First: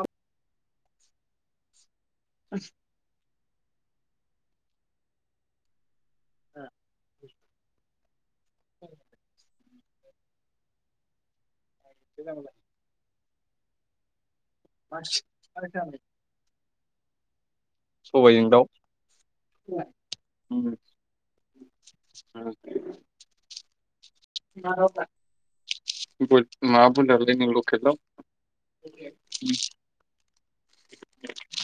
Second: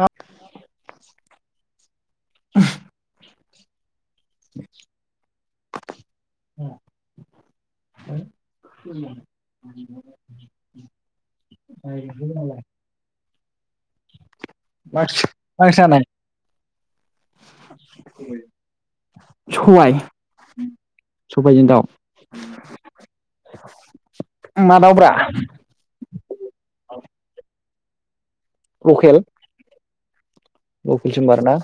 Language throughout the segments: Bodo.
मा ओ [unintelligible] गैया नायनोबो गोनां‌ जागोन। मारसि मा ओंख्रि जानाय? सबायजों दाउ बा सबाय उम सबायजों दाउ उम बारावटा मादावब्रा? बोद मा बुन्दालै नों [unintelligible] लखेल दाव लकेल [unintelligible] उम लकेलसो होनबा आरोना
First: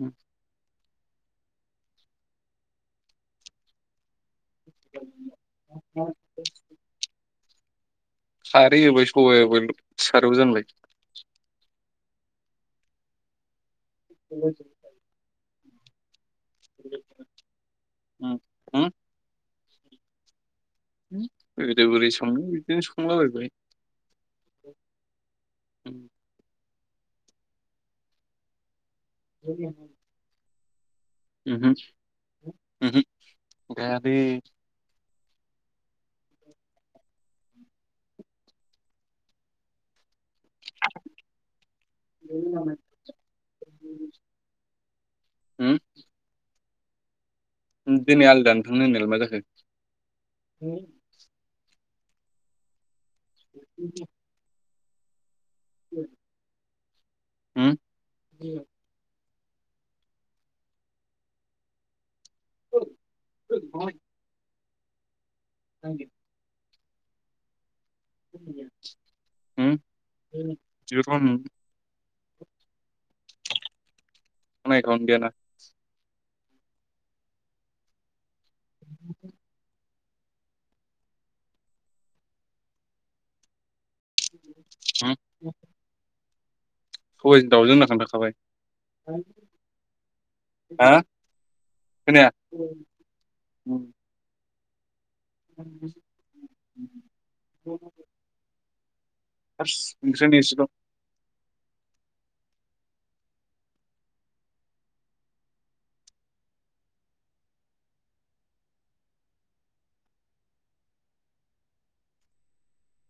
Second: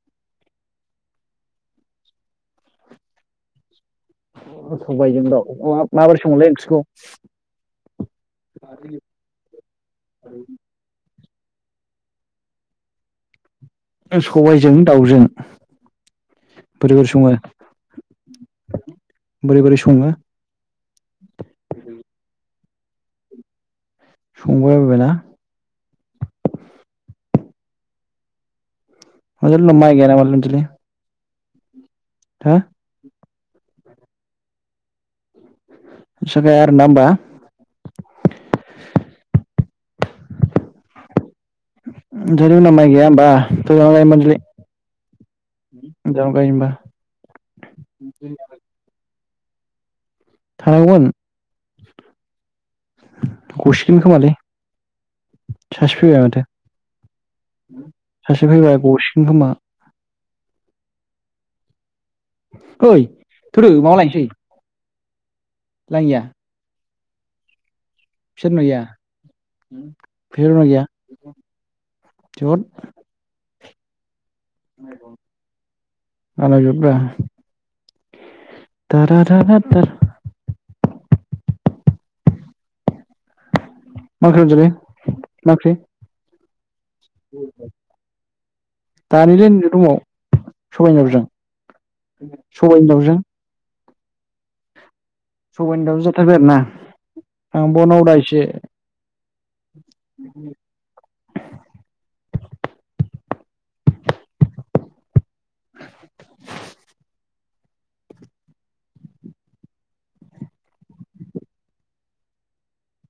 उम अ सबायजों दाव अ मा माबोरै संङोलै ओंख्रिखौ? खारै होबाय सबाइ होबाय सारायाव जानबाय। [inaudible] ओ सबायजों दाउजों बोरै बोरै संङो? अ बोरै बोरै सङो? उम बेबायदि बोरै संङो ओ इदिनो संला बायबाय। सं बायबाय ना अनजालु माय गाया नामालै नोंसोरनि उमहो उमहो गायाखै। नोंसा गाया आरोना ओमबा? [unintelligible] [unintelligible] माय गाया ओमबा जानाव गाय ओनबा उम दिनै आलि दाननो थांनो होननायालाय मा जाखो? हो थानांगौमोन गसिगोन खोमालै सासे फैबाय माथो सासे फैबाय बस। गोमा ओइ थौदो माबा लायनोसै [unintelligible] बिसोर नुयिया [inaudible] बिहद [unintelligible] बानायजोब ब्रा [unintelligible] [unintelligible] सबायजों दाउजों होनना खोन्थाखाबाय दानिलै नैबे दमाव हा सबाइनि दाउजों खोनाया सबाइनि दाउजों सबायाइनि दावजों जाथारबाय आरो ना आंबोनाव दा इसे फार्स [unintelligible]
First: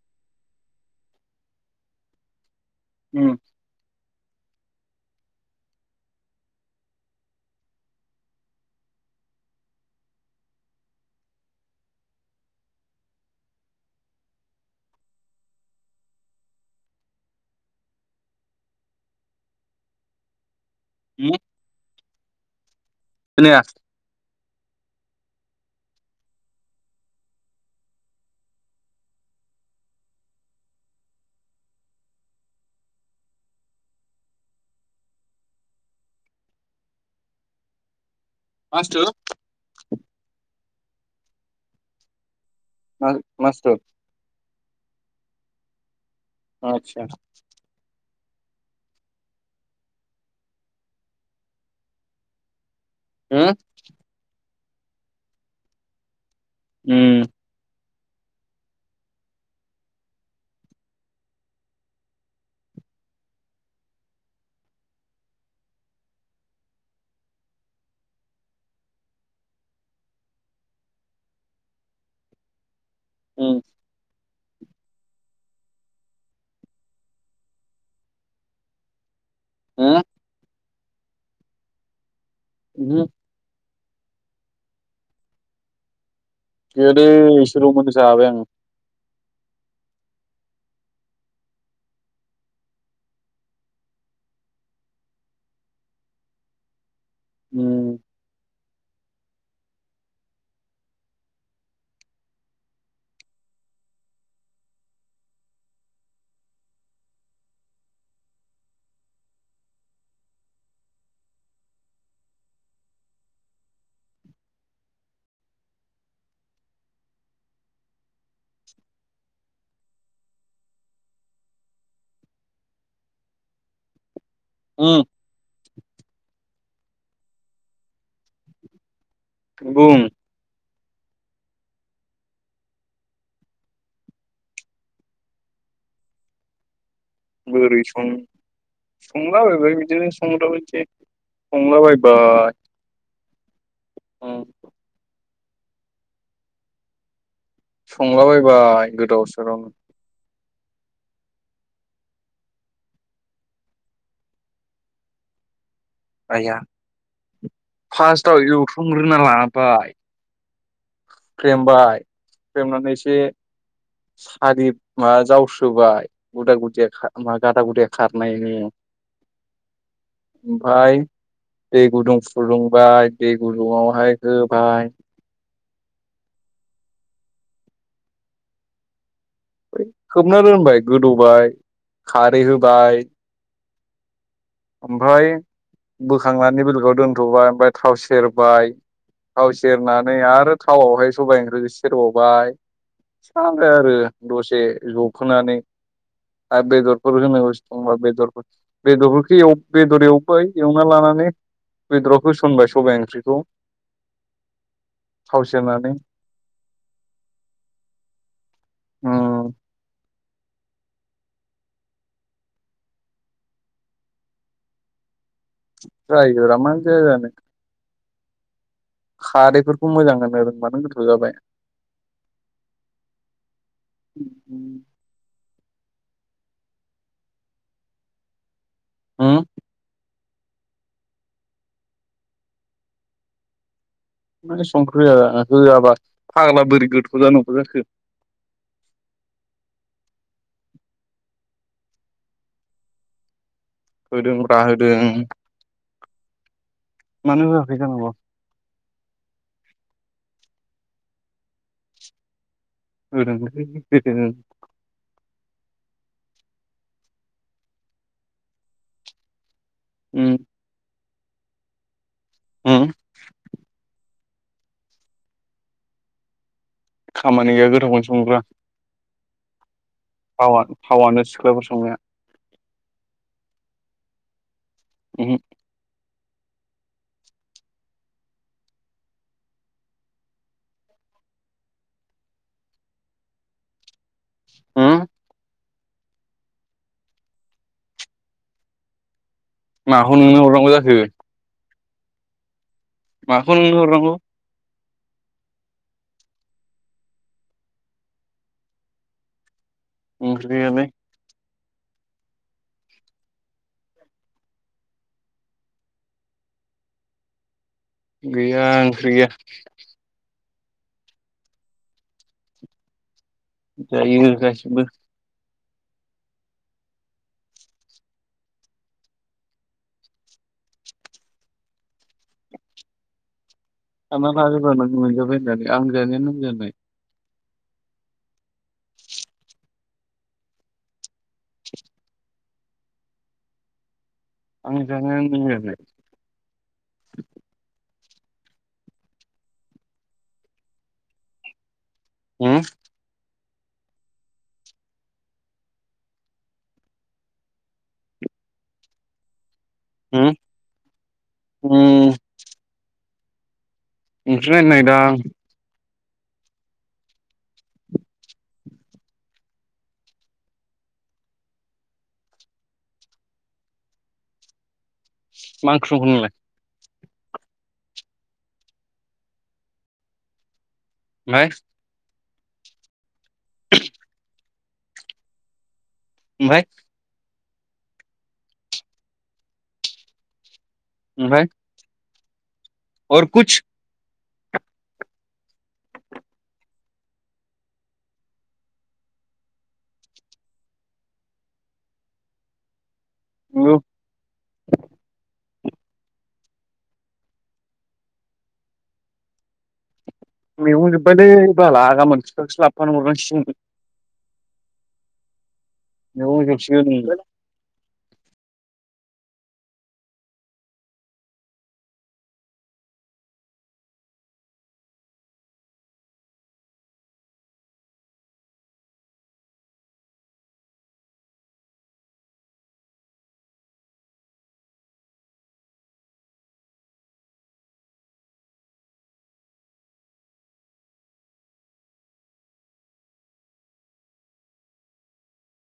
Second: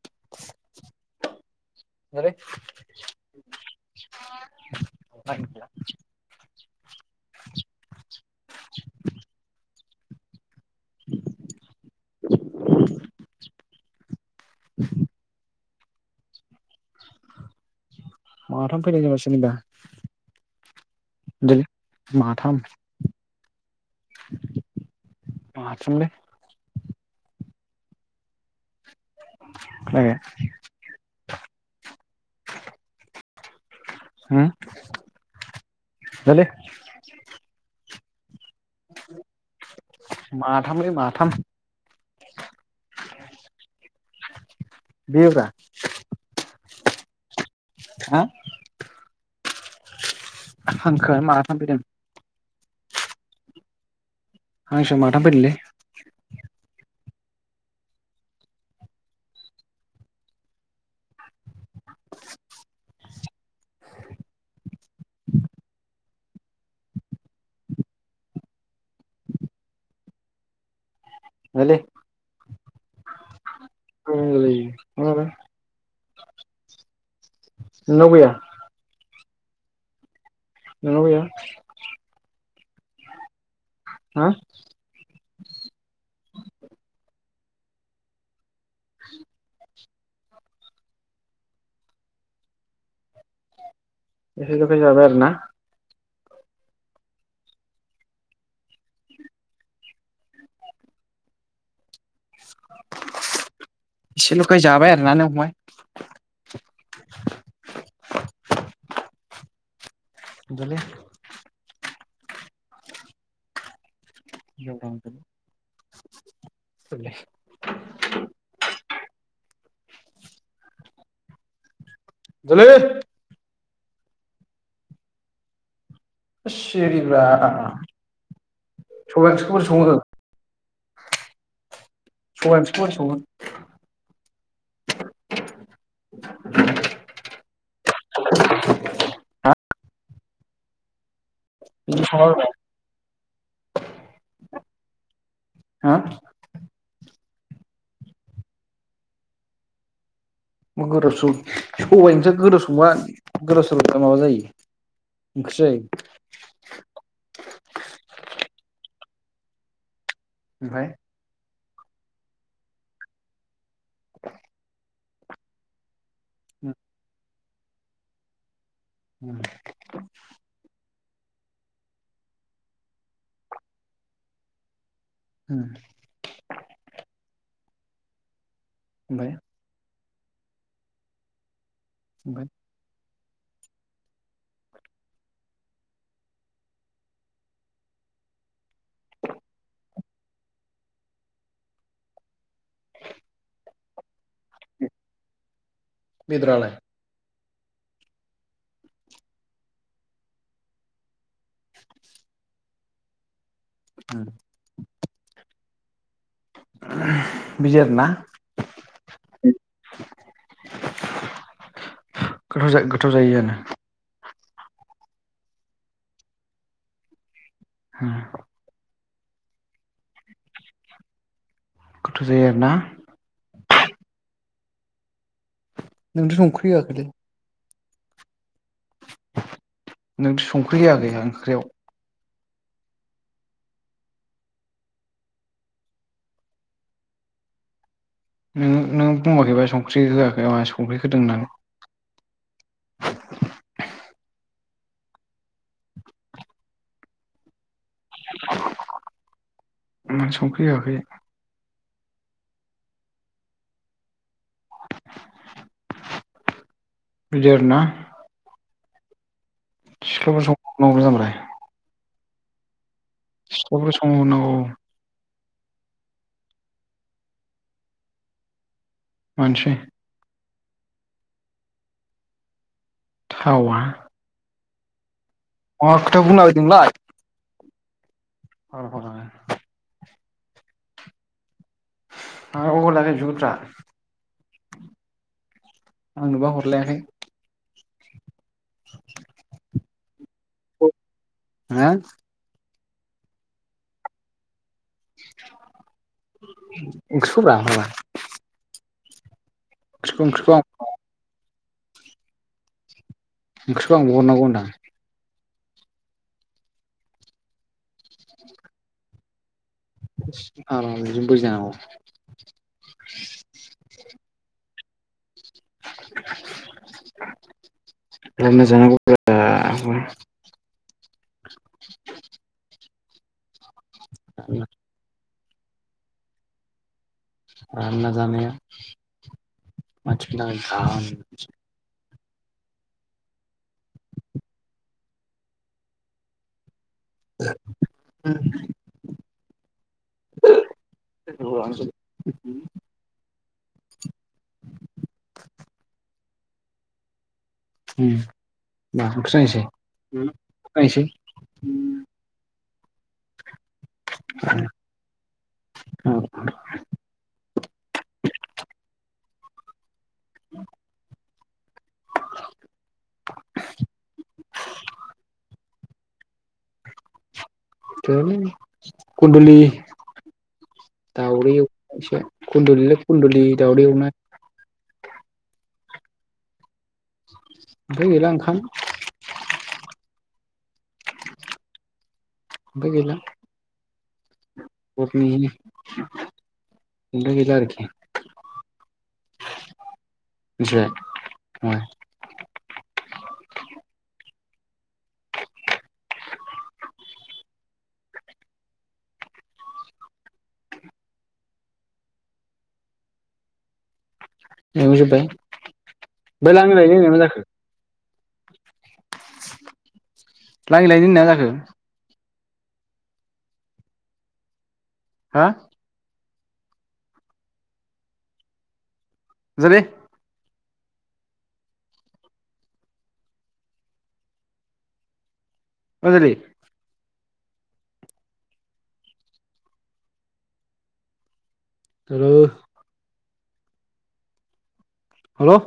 [unintelligible] उम [inaudible] [inaudible] माथाम फैनाय जोंहा [unintelligible] [unintelligible] माथाम खोनाया माथाम ले [inaudible] मा बुस्थु थामलै माथाम मा मा बुस्थु बियो ब्रा आतसा हा हांखोआ माथाम फैदों ओ हांसो माथाम फैदोंलै ओम [unintelligible] उम, [inaudible] [unintelligible] नोंनाव गैया ओ नोनाव गैया [unintelligible] हा गैयादै एसेलमोन जाबाय आं। [inaudible] एसेलखाय जाबाय आरो ना? उम एसेल'खाय जाबाय आरोना नों फंबाय। देलै। [unintelligible] जाले उम सिरिब्रा सबाइ ओंख्रिखौ बोरै बुं संङो? सबाइ ओंख्रिखौ बोरै संङो? बोरै संङो संलाबायबाय बिदिनो संग्राबादि। संला बिदि सङा ब्रा बायबायाय। हा संलाबायबाय गोदाव सोरोरावनो। मा गोदाव सोराव सबाइ ओंख्रिया गोदाव संबा गोदाव सोराव संबा माबा जायो ओंख्रि जायो। आइया फार्स्टआव एवथुमग्रोना लाबाय ओमफाय हुक्रेमबाय हुक्रेमनानै एसे सारि माबा जावसोबाय। गुदा गुदिया खा मा गादा गुदाया खारनायनि। उम ओफाय दै गुदुं फुदुंबाय दै गुदुुंवहाय होबाय।। उम ओमफाय? खोबना दोनबाय गोदौबाय। खारै ओमफ्राय होबाय ओमफ्राय बोखांनानै बेलगआव दोनथ'बाय ओमफ्राय थाव सेरबाय थाव सेरनानै आरो थावआवहाय सबाय ओंख्रिखौ सेरबावबाय फिसानो आरो। दसे जबोहोनानै आरो बेदरालाय बेदरफोर होनांगौ दंबा बेदरफोर बेदर ओंख्रियाव बेदर एवबाय एवना लानानै बेदराव होसनबाय सबाय ओंख्रिखौ। उम थाव सेरनानै बिदिआरोना। उम गोथाव जा-गोथाव जायोआरोनो जायो रा मानो जाया जानो। उम खारैफोरखौ मोजां होनो रोंबानो गोथाव जाबाय गोथाव' जायो आरोना उम नोंथ' संख्रि होआखैलै हो नोंथ' संख्रै होआखै ओंख्रियाव मा संख्रिया होआबा फाग्ला बोरै गोथौ जानांगौ जाखो नोङो नों बुंबाखैबा संख्रि होआखै मा संख्रि होदों होननानै होदों रा होदों मानोबा [unintelligible] [unintelligible] होदों [unintelligible] [unintelligible] उम सिख्लाफोर संहरनांगौ [unintelligible] [unintelligible] [unintelligible] [unintelligible] खामानि गैया गोथावखौनो संनो रोङा मनसै फाव फावानो सिख्लाफोर संनाया थावा [unintelligible] मा खोथा बुंलाबायदों [unintelligible] [unintelligible] [unintelligible] होम आंनोबा हरलायाखै [unintelligible] माखौ नोंनो हरनांगौ जाखो हो माखौ नोंनो हरनांगौ [unintelligible] ओंख्रियालाय [unintelligible] ओंख्रिखौ आंनोबो हरनांगौ होनदां गैया ओंख्रि गैया [unintelligible] [unintelligible] जायो गासैबो [unintelligible] [unintelligible] [unintelligible] रानना जानाया [unintelligible] आं जानाया नों जानाय [unintelligible] उम [inaudible] [inaudible] उम उम [unintelligible] [unintelligible] ओमफाय नै दा [inaudible] [inaudible] [inaudible] [inaudible] मां ओंख्रि संखो नोंलाय? गैयालै खनदुलि। [inaudible] दावदै एवनायसो। खुन्दुलि ल खुन्दुलि दावदै एवना ओमफाय। ओमफ्राय गैला ओंखाम। ओमफ्राय। अर कुछ? [unintelligible] ओमफाय गैला आरोखि [inaudible] मिथिबाय? नंगौ। [inaudible] मैगं जोब्बायलै बाला गामोन [unintelligible] खौसो लाबोफानो हरनांसिगोन। मैगं जोबबाय? [unintelligible] मैगं जोबसिगोन मा जाखो? लाय लायनो होननाया जाखो। हा? [unintelligible] अ जुरि। हेलु। हालौ।